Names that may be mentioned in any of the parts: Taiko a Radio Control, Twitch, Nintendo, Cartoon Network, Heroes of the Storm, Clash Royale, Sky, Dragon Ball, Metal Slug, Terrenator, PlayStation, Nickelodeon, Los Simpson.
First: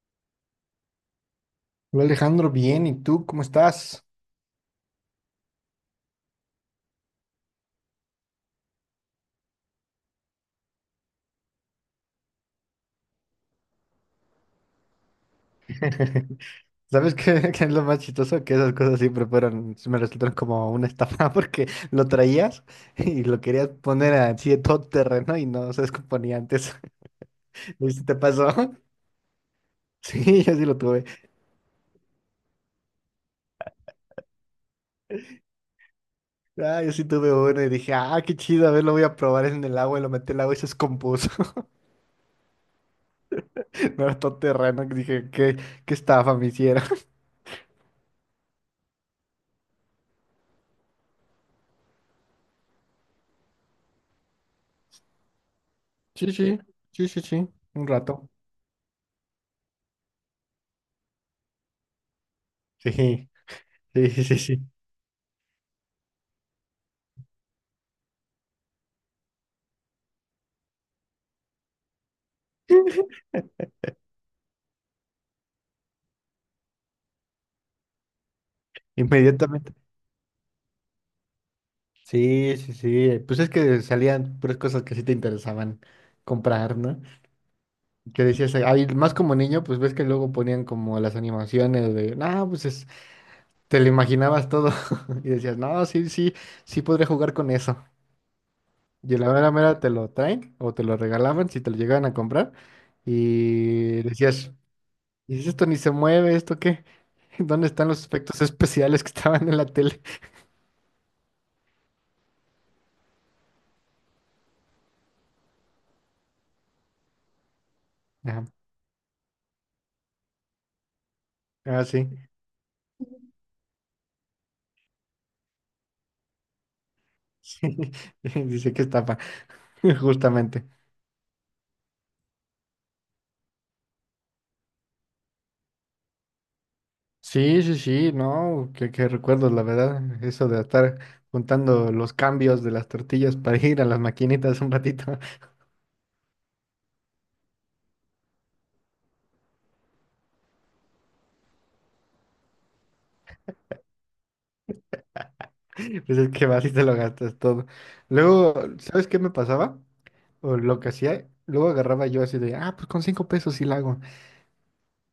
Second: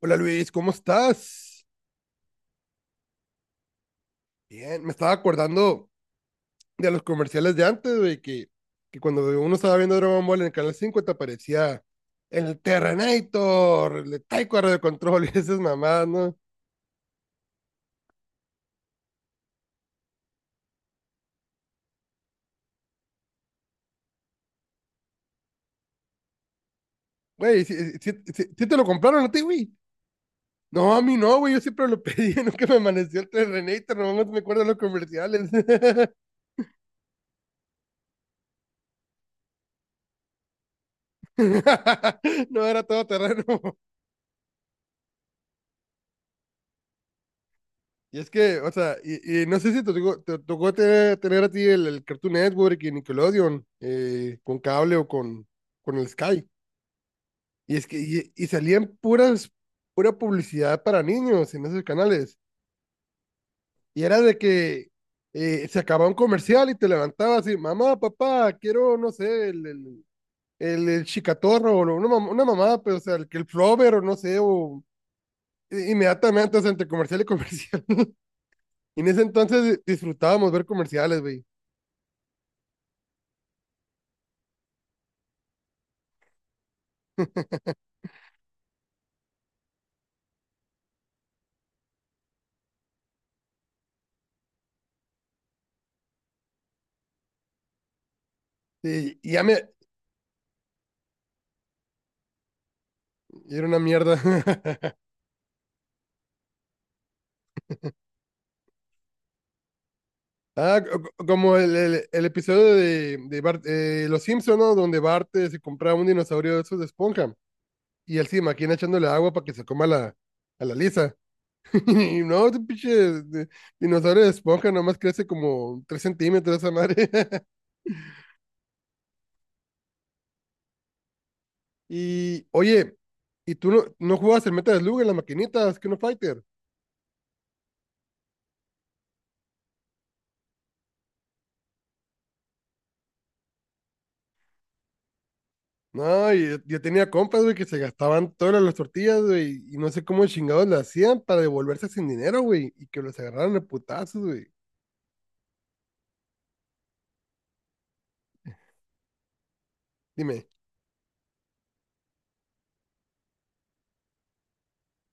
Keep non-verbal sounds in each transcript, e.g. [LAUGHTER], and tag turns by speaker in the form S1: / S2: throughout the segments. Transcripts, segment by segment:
S1: Hola Luis, ¿cómo estás?
S2: Hola Alejandro, bien, ¿y tú cómo estás?
S1: Bien, me estaba acordando de los comerciales de antes, güey, que cuando uno estaba viendo Dragon Ball en el canal 5, te aparecía el Terrenator, el Taiko a Radio Control [LAUGHS] y esas mamadas, ¿no?
S2: [LAUGHS] ¿Sabes qué es lo más chistoso? Que esas cosas siempre fueron, me resultaron como una estafa [LAUGHS] porque lo traías y lo querías poner así de todo terreno y no se descomponía antes.
S1: Güey, ¿sí,
S2: [LAUGHS] ¿Y
S1: sí,
S2: si te
S1: sí
S2: pasó?
S1: sí te
S2: [LAUGHS]
S1: lo compraron a ti, güey?
S2: Sí, yo sí lo
S1: No, a
S2: tuve.
S1: mí no, güey, yo siempre lo pedí, [LAUGHS] nunca me amaneció el Terrenator, nomás me acuerdo de los comerciales. [LAUGHS]
S2: Ah, yo sí tuve uno y dije, ah, qué chido, a ver, lo voy a probar en el agua y lo metí al agua y se descompuso.
S1: No era todo terreno.
S2: [LAUGHS] No era todo terreno, que dije, qué estafa me hicieron. [LAUGHS]
S1: Y es que, o sea, y no sé si te tocó tener a ti el Cartoon Network y Nickelodeon, con cable o con el
S2: Sí,
S1: Sky.
S2: sí, sí, sí, sí,
S1: Y es
S2: un
S1: que
S2: rato.
S1: y salían pura publicidad para niños en esos canales.
S2: Sí, sí,
S1: Y era
S2: sí,
S1: de
S2: sí, sí.
S1: que se acababa un comercial y te levantabas y, mamá, papá, quiero, no sé, el chicatorro o una mamá, pero, o
S2: [LAUGHS]
S1: sea, que el flover o no sé, o inmediatamente, o sea, entre comercial y comercial. [LAUGHS] Y en ese
S2: Inmediatamente.
S1: entonces disfrutábamos ver comerciales, güey.
S2: Sí, sí, sí. Pues es que salían puras cosas que sí te interesaban comprar, ¿no? Que decías, ay, más como niño, pues ves que luego ponían como las animaciones de, no, te lo imaginabas todo. [LAUGHS] Y decías, no, sí, sí, sí podría jugar con eso. Y
S1: Sí,
S2: a
S1: y
S2: la
S1: ya
S2: mera
S1: me...
S2: mera te lo traen o te lo regalaban si te lo llegaban a comprar.
S1: Era una
S2: Y
S1: mierda.
S2: decías,
S1: [LAUGHS]
S2: ¿y si esto ni se mueve? ¿Esto qué? [LAUGHS] ¿Dónde están los efectos especiales que estaban en la tele?
S1: Ah, como el episodio de Bart, Los Simpson, ¿no? Donde Bart, se compraba un dinosaurio de esos de esponja y el se
S2: Ah,
S1: imagina echándole agua para que se coma a la Lisa.
S2: ah, sí.
S1: [LAUGHS] Y no,
S2: [LAUGHS]
S1: ese pinche dinosaurio de esponja nomás crece como 3 centímetros esa madre. [LAUGHS]
S2: Sí. Dice que estafa, [LAUGHS] justamente.
S1: Y, oye, ¿y tú no jugabas el Metal Slug en las maquinitas, que no Fighter?
S2: Sí, sí, sí, no, qué recuerdos, la verdad, eso de estar juntando los cambios de las tortillas para ir a las maquinitas un ratito,
S1: No, y yo tenía compas, güey, que se gastaban todas las tortillas, güey, y no sé cómo chingados le hacían para devolverse sin dinero, güey, y que los agarraran de putazos, güey.
S2: [LAUGHS] pues es que vas y te lo gastas todo. Luego, ¿sabes qué me pasaba?
S1: Dime.
S2: O lo que hacía, luego agarraba yo así de, ah, pues con 5 pesos sí la hago.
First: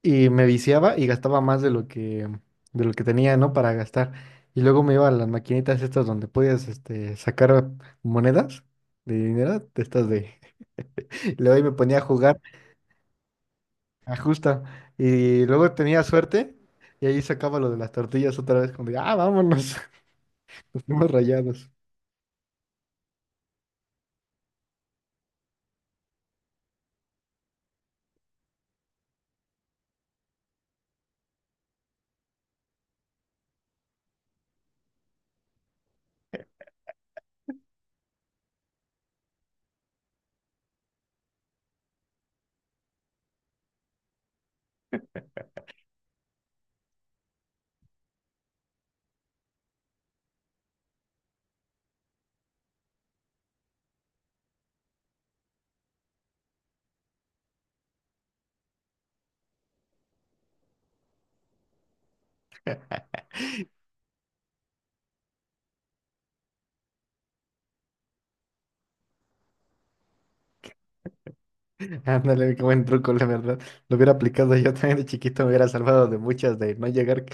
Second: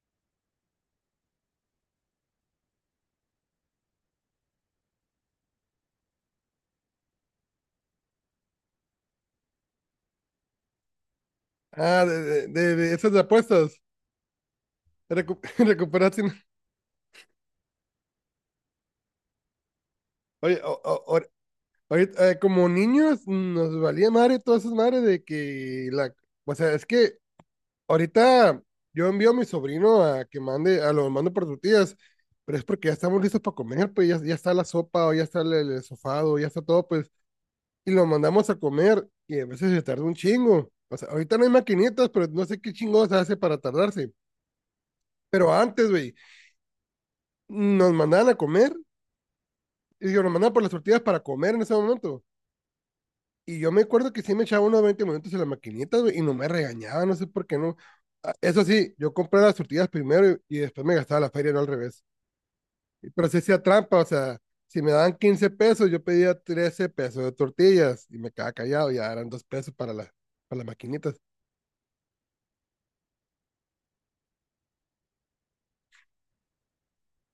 S2: Y me viciaba y gastaba más de lo que tenía, ¿no? Para gastar. Y luego me iba a las maquinitas estas donde podías, este, sacar monedas de dinero, de estas de... [LAUGHS] Y luego ahí me ponía a
S1: Ah, de,
S2: jugar.
S1: de, de- de esas de apuestas.
S2: Ajusta
S1: Recu
S2: Y
S1: [LAUGHS]
S2: luego tenía
S1: Recuperación.
S2: suerte y ahí sacaba lo de las tortillas otra vez, como de, ah, vámonos, [LAUGHS]
S1: Oye,
S2: nos fuimos rayados.
S1: ahorita, como niños nos valía madre todas esas madres de que la... O sea, es que ahorita yo envío a mi sobrino a que mande, a lo mando por tortillas, pero es porque ya estamos listos para comer, pues ya, ya está la sopa o ya está el sofado, ya está todo, pues y lo mandamos a comer y a veces se tarda un chingo. O sea, ahorita no hay maquinitas, pero no sé qué chingados hace para tardarse. Pero antes, güey, nos mandaban a comer y yo nos mandaban por las tortillas para comer en ese momento. Y yo me acuerdo que sí me echaba unos 20 minutos en la maquinita, güey, y no me regañaba, no sé por qué no. Ah, eso sí, yo compré las tortillas primero y después me gastaba la feria, no al revés. Pero sí hacía trampa, o sea, si me daban 15 pesos, yo pedía 13 pesos de tortillas y me quedaba callado, ya eran 2 pesos para las maquinitas.
S2: [LAUGHS] Ándale, qué buen truco, la verdad. Lo hubiera aplicado yo también de chiquito, me hubiera salvado de muchas,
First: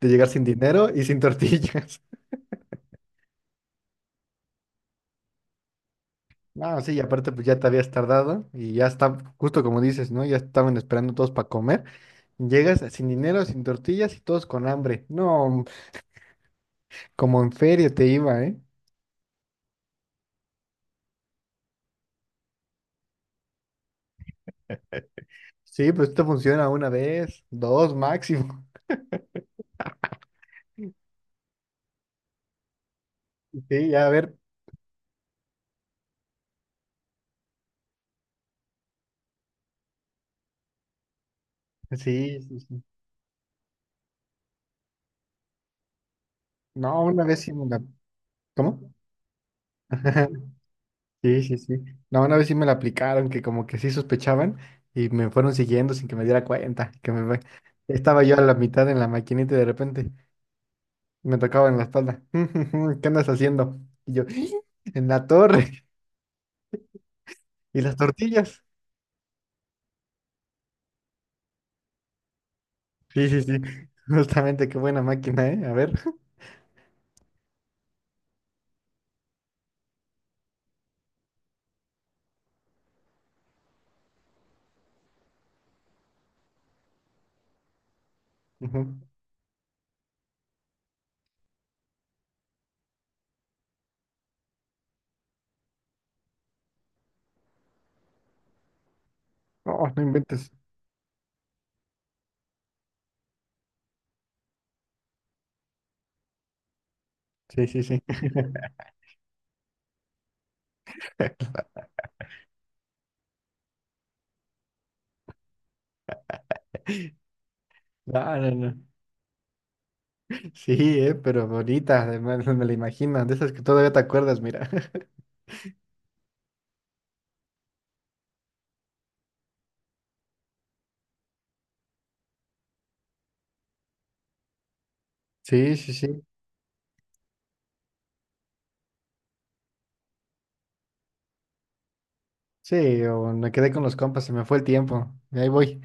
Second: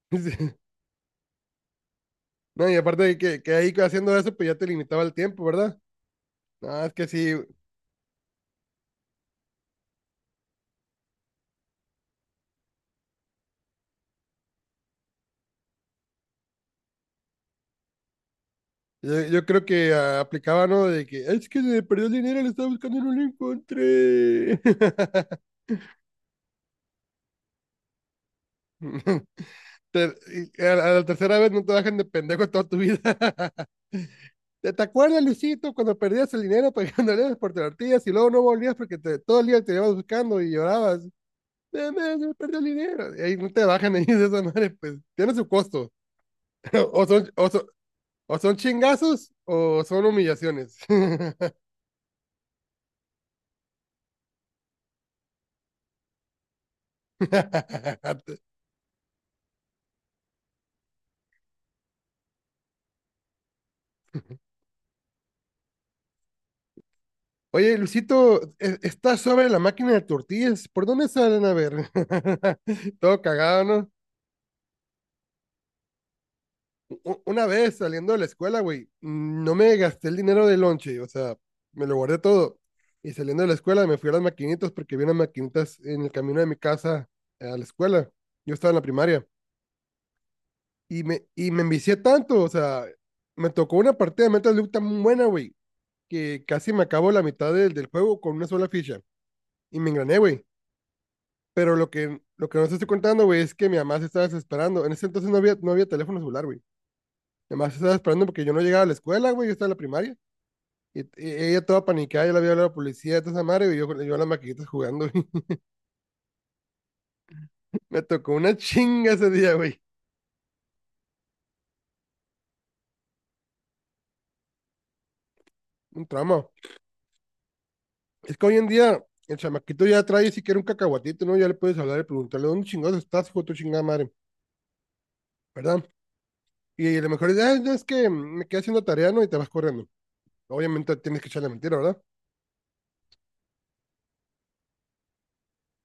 S2: de llegar sin
S1: Sí.
S2: dinero y sin tortillas. [LAUGHS]
S1: No, y aparte de que ahí haciendo eso, pues ya te limitaba el tiempo, ¿verdad?
S2: No,
S1: No, es
S2: sí, y
S1: que sí,
S2: aparte pues ya te habías tardado y ya está, justo como dices, ¿no? Ya estaban esperando todos para comer. Llegas sin dinero, sin tortillas y todos con hambre. No, como en feria te iba, ¿eh?
S1: yo creo que, aplicaba, ¿no? De que, es que se me perdió el dinero, lo estaba buscando y no lo encontré.
S2: Sí, pues esto funciona una vez, dos máximo.
S1: [LAUGHS] Te- y a la tercera vez no te dejan de pendejo toda tu vida. [LAUGHS]
S2: Sí, a ver,
S1: ¿Te acuerdas, Luisito, cuando perdías el dinero pagando, [LAUGHS] andabas por tortillas y luego no volvías porque todo el día te ibas buscando y llorabas? "Se me
S2: sí,
S1: perdió
S2: sí,
S1: el
S2: sí.
S1: dinero. Y ahí no te bajan [LAUGHS] ahí de esa madre, pues tiene su costo. [LAUGHS]
S2: No,
S1: O
S2: una
S1: son,
S2: vez
S1: o
S2: sí me
S1: son-
S2: la...
S1: O son
S2: ¿Cómo?
S1: chingazos o son
S2: [LAUGHS]
S1: humillaciones.
S2: Sí, sí, sí. No, una vez sí me la aplicaron, que como que sí sospechaban y me fueron siguiendo sin que me diera cuenta, estaba yo
S1: [LAUGHS]
S2: a la mitad en la maquinita y de repente me tocaban la espalda. [LAUGHS] ¿Qué andas haciendo? Y yo, [GASPS] en la torre
S1: Oye,
S2: y las
S1: Luisito,
S2: tortillas.
S1: está sobre la máquina de tortillas. ¿Por dónde salen, a ver? [LAUGHS] Todo
S2: Sí, sí, sí.
S1: cagado,
S2: [LAUGHS]
S1: ¿no?
S2: Justamente, qué buena máquina, ¿eh? A ver. [LAUGHS]
S1: Una vez saliendo de la escuela, güey, no me gasté el dinero del lonche, o sea, me lo guardé todo. Y saliendo de la escuela me fui a las maquinitas porque vi unas maquinitas en el camino de mi casa a la escuela. Yo estaba en la
S2: Ujú.
S1: primaria. Y me envicié tanto, o sea, me tocó una partida de Metal Slug tan buena, güey, que casi me acabo la mitad del juego con una sola ficha. Y me
S2: No, no
S1: engrané, güey.
S2: inventes.
S1: Pero lo que no te estoy contando, güey, es que mi mamá se estaba desesperando. En ese entonces no había teléfono celular, güey. Mi
S2: Sí,
S1: mamá se
S2: sí,
S1: estaba
S2: sí.
S1: esperando porque yo no llegaba a
S2: [LAUGHS]
S1: la escuela, güey. Yo estaba en la primaria. Y ella toda panicada, yo la había hablado a la policía, toda esa madre, güey. Yo a las maquinitas jugando, güey. [LAUGHS] Me
S2: No,
S1: tocó
S2: no,
S1: una
S2: no.
S1: chinga ese día, güey.
S2: Sí, pero bonita, además me la imagino, de esas que todavía te acuerdas, mira. [LAUGHS]
S1: Un trauma. Es que hoy en día el chamaquito ya trae siquiera un cacahuatito, ¿no? Ya le puedes hablar y preguntarle, ¿dónde chingados estás, hijo de tu chingada madre?
S2: Sí,
S1: ¿Verdad?
S2: sí, sí.
S1: Y a lo mejor es, no, es que me quedé haciendo tarea, ¿no? Y te vas corriendo. Obviamente tienes que echarle mentira, ¿verdad?
S2: Sí, o me quedé con los compas, se me fue el tiempo. Y ahí voy.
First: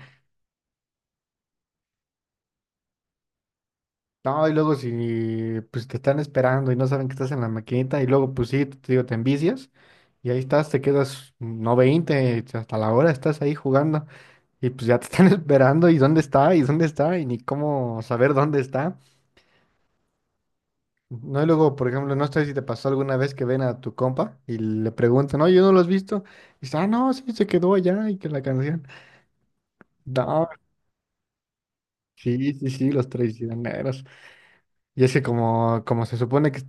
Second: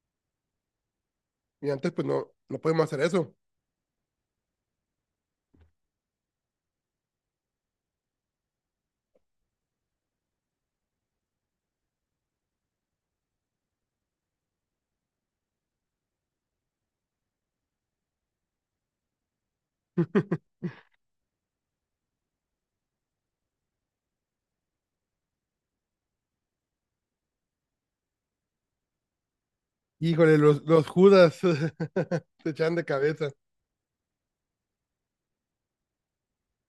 S1: Y antes, pues no, no podemos hacer eso.
S2: No, y luego si pues te están esperando y no saben que estás en la maquinita, y luego pues sí, te digo, te envicias, y ahí estás, te quedas no 20 hasta la hora estás ahí jugando, y pues ya te están [LAUGHS] esperando, y dónde está, y dónde está, y ni cómo saber dónde está.
S1: [LAUGHS]
S2: No, y luego, por ejemplo, no sé si te pasó alguna vez que ven a tu compa y le preguntan, no, yo no lo has visto. Y dice, ah, no, sí, se quedó allá y que la canción.
S1: Híjole,
S2: No,
S1: los Judas [LAUGHS] te
S2: sí, sí,
S1: echan de
S2: sí, los
S1: cabeza.
S2: traicioneros. Y es que como se supone que...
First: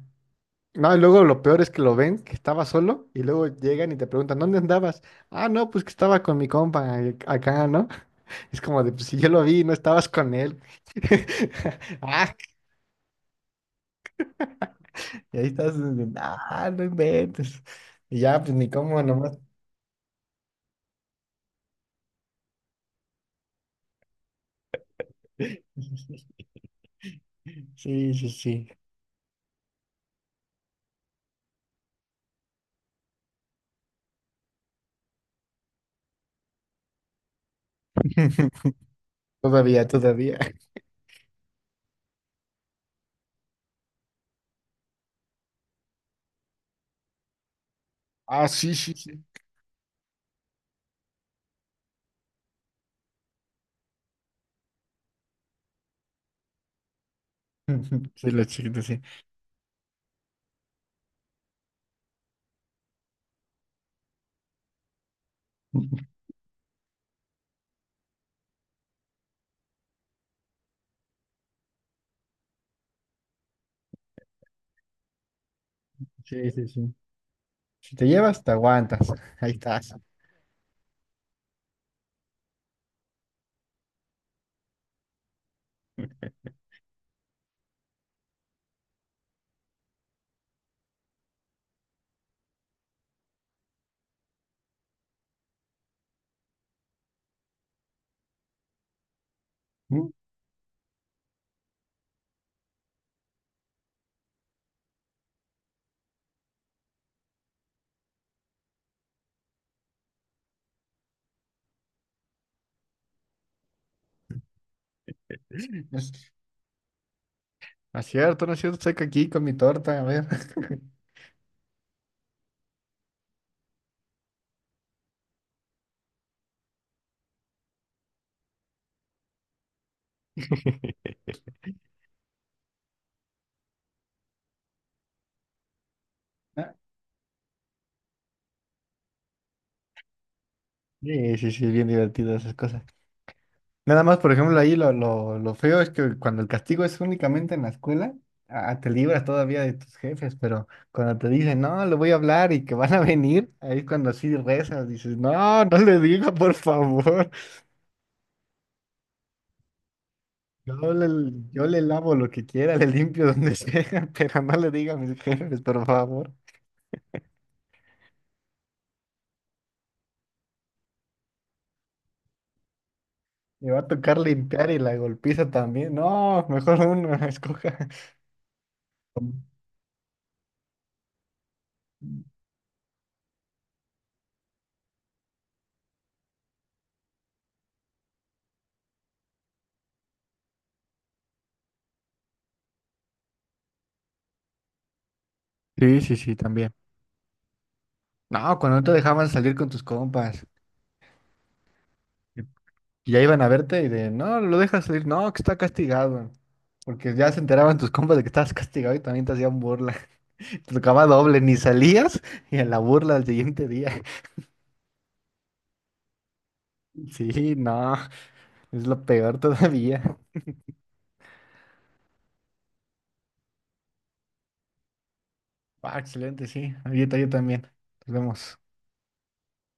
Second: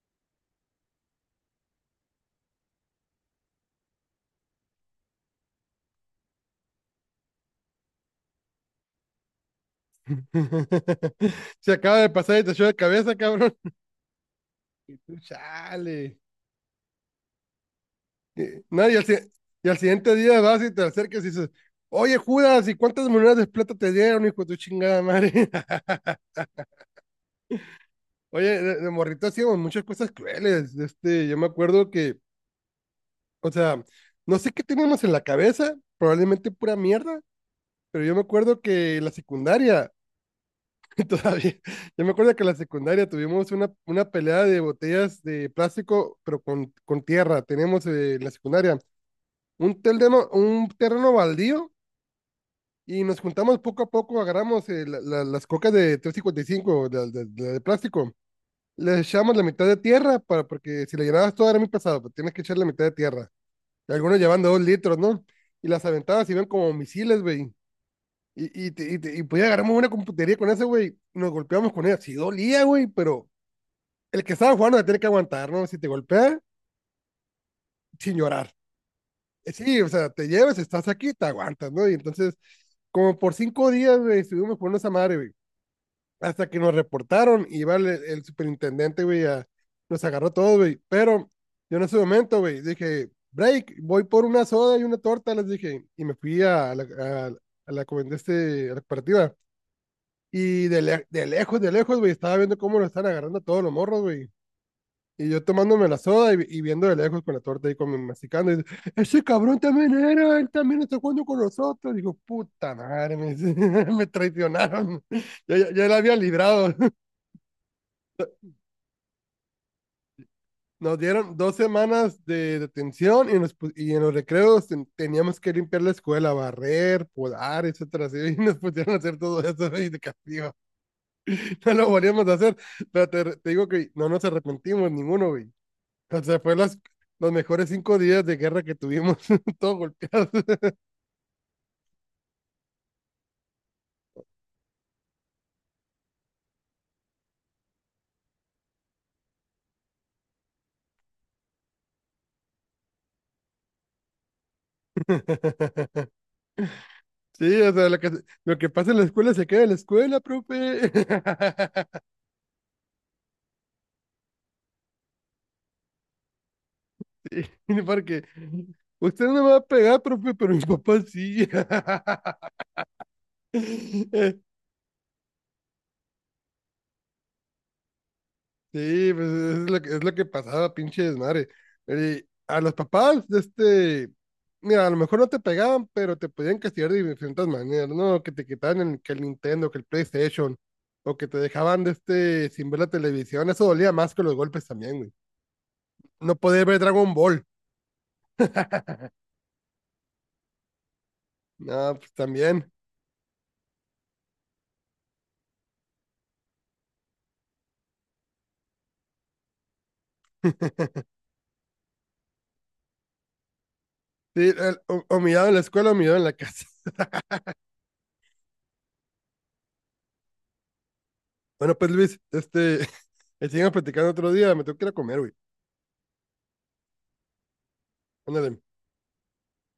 S2: No, y luego lo peor es que lo ven, que estaba solo, y luego llegan y te preguntan, ¿dónde andabas? Ah, no, pues que estaba con mi compa acá, ¿no? [LAUGHS] Es como de, pues si yo lo vi, no estabas con él.
S1: [LAUGHS]
S2: [LAUGHS]
S1: Se acaba de
S2: Ah,
S1: pasar y te echó de cabeza, cabrón. Y tú,
S2: y ahí estás,
S1: chale.
S2: ah, no inventes. Y ya,
S1: Y,
S2: pues ni
S1: no, y,
S2: cómo,
S1: al, si-
S2: nomás.
S1: y al siguiente día vas y te acercas y dices, oye, Judas, ¿y cuántas monedas de plata te dieron, hijo de tu chingada madre? [LAUGHS]
S2: [LAUGHS] Sí, sí,
S1: Oye,
S2: sí.
S1: de morrito hacíamos muchas cosas crueles. Este, yo me acuerdo que, o sea, no sé qué teníamos en la cabeza, probablemente pura mierda. Pero yo me acuerdo
S2: [LAUGHS]
S1: que la
S2: Todavía,
S1: secundaria,
S2: todavía.
S1: [LAUGHS] todavía, yo me acuerdo que la secundaria tuvimos una pelea de botellas de plástico, pero con tierra. Teníamos, en la
S2: Ah, sí,
S1: secundaria,
S2: sí, sí.
S1: un terreno baldío y nos juntamos poco a poco, agarramos, las cocas de 355, la de plástico.
S2: [LAUGHS] Sí, los chiquitos,
S1: Le
S2: sí.
S1: echamos la mitad de tierra, porque si la llenabas toda era muy pesado, pero tienes que echar la mitad de tierra. Y algunos llevan de 2 litros, ¿no? Y las aventadas iban como misiles, güey. Y podía agarramos una computería con ese, güey. Nos golpeamos con ella. Sí dolía, güey, pero el que estaba jugando la tiene que aguantar, ¿no? Si te golpea,
S2: Sí, sí, sí. Si te
S1: sin
S2: llevas, te
S1: llorar.
S2: aguantas. [LAUGHS] Ahí
S1: Sí, o
S2: estás.
S1: sea, te llevas, estás aquí, te aguantas, ¿no? Y entonces, como por 5 días, güey, estuvimos jugando esa madre, güey. Hasta que nos reportaron y iba el superintendente, güey, nos agarró todo, güey. Pero yo en ese momento, güey, dije, break, voy por una soda y una torta, les dije. Y me fui a la, comen- este, a la cooperativa.
S2: Mm.
S1: Y de lejos, güey, estaba viendo cómo lo están agarrando a todos los morros, güey. Y yo tomándome la soda y viendo de lejos con la torta y con mi masticando. Y dice, ese cabrón también era, él también está jugando con nosotros. Digo, puta madre, me, [LAUGHS] me traicionaron. Yo la
S2: No es
S1: había librado. [LAUGHS]
S2: no es cierto, no es cierto. Estoy aquí con mi torta, a ver.
S1: Nos dieron 2 semanas de detención y en los recreos teníamos que limpiar la escuela, barrer, podar, etcétera. Así, [LAUGHS] y nos pusieron a hacer todo eso, güey, de castigo.
S2: [LAUGHS]
S1: [LAUGHS] No lo volvíamos a hacer. Pero te digo que no nos arrepentimos ninguno, güey. O sea, fue
S2: Ah,
S1: los mejores 5 días de guerra que tuvimos, [LAUGHS] todos golpeados.
S2: sí, sí, sí, bien divertido esas cosas. Nada más, por ejemplo, ahí lo feo es que cuando el castigo es únicamente en la escuela, ah, te libras todavía de tus jefes, pero cuando te dicen, no, le voy a hablar y que [LAUGHS] van a venir, ahí es cuando así rezas, dices, no, no le
S1: [LAUGHS]
S2: diga, por favor,
S1: Sí, o sea, lo que pasa en la escuela se queda en la escuela, profe.
S2: yo
S1: [LAUGHS]
S2: le lavo lo que quiera, le limpio donde sea, [LAUGHS] pero no le diga a mis jefes, por favor.
S1: Sí, porque usted no me va a pegar, profe, pero mi papá sí.
S2: Me va a tocar
S1: [LAUGHS]
S2: limpiar y la golpiza también. No, mejor uno, [LAUGHS] escoja.
S1: Sí, pues es lo que pasaba, pinche desmadre. A los papás de este, mira, a lo mejor no te pegaban, pero te podían castigar de diferentes maneras, ¿no? Que te quitaban que el Nintendo, que el PlayStation, o que te dejaban de este sin ver la televisión. Eso dolía más que los golpes también, güey.
S2: Sí, sí,
S1: No
S2: sí,
S1: poder
S2: también.
S1: ver Dragon Ball.
S2: No, cuando no te dejaban salir con tus compas.
S1: No, pues también.
S2: Y ya iban a verte y de, no, lo dejas salir, no, que está castigado. Porque ya se enteraban tus compas de que estabas castigado y también te hacían burla. [LAUGHS] Te tocaba doble, ni salías y en la burla al siguiente día.
S1: Sí, o mirado en la escuela o mirado en la casa.
S2: [LAUGHS]
S1: [LAUGHS]
S2: Sí, no, es lo peor todavía.
S1: Bueno, pues Luis, este, [LAUGHS] seguimos platicando otro día, me tengo que ir a comer, güey.
S2: Ah, excelente, sí. Ahorita yo también. Nos
S1: Ándale.
S2: vemos.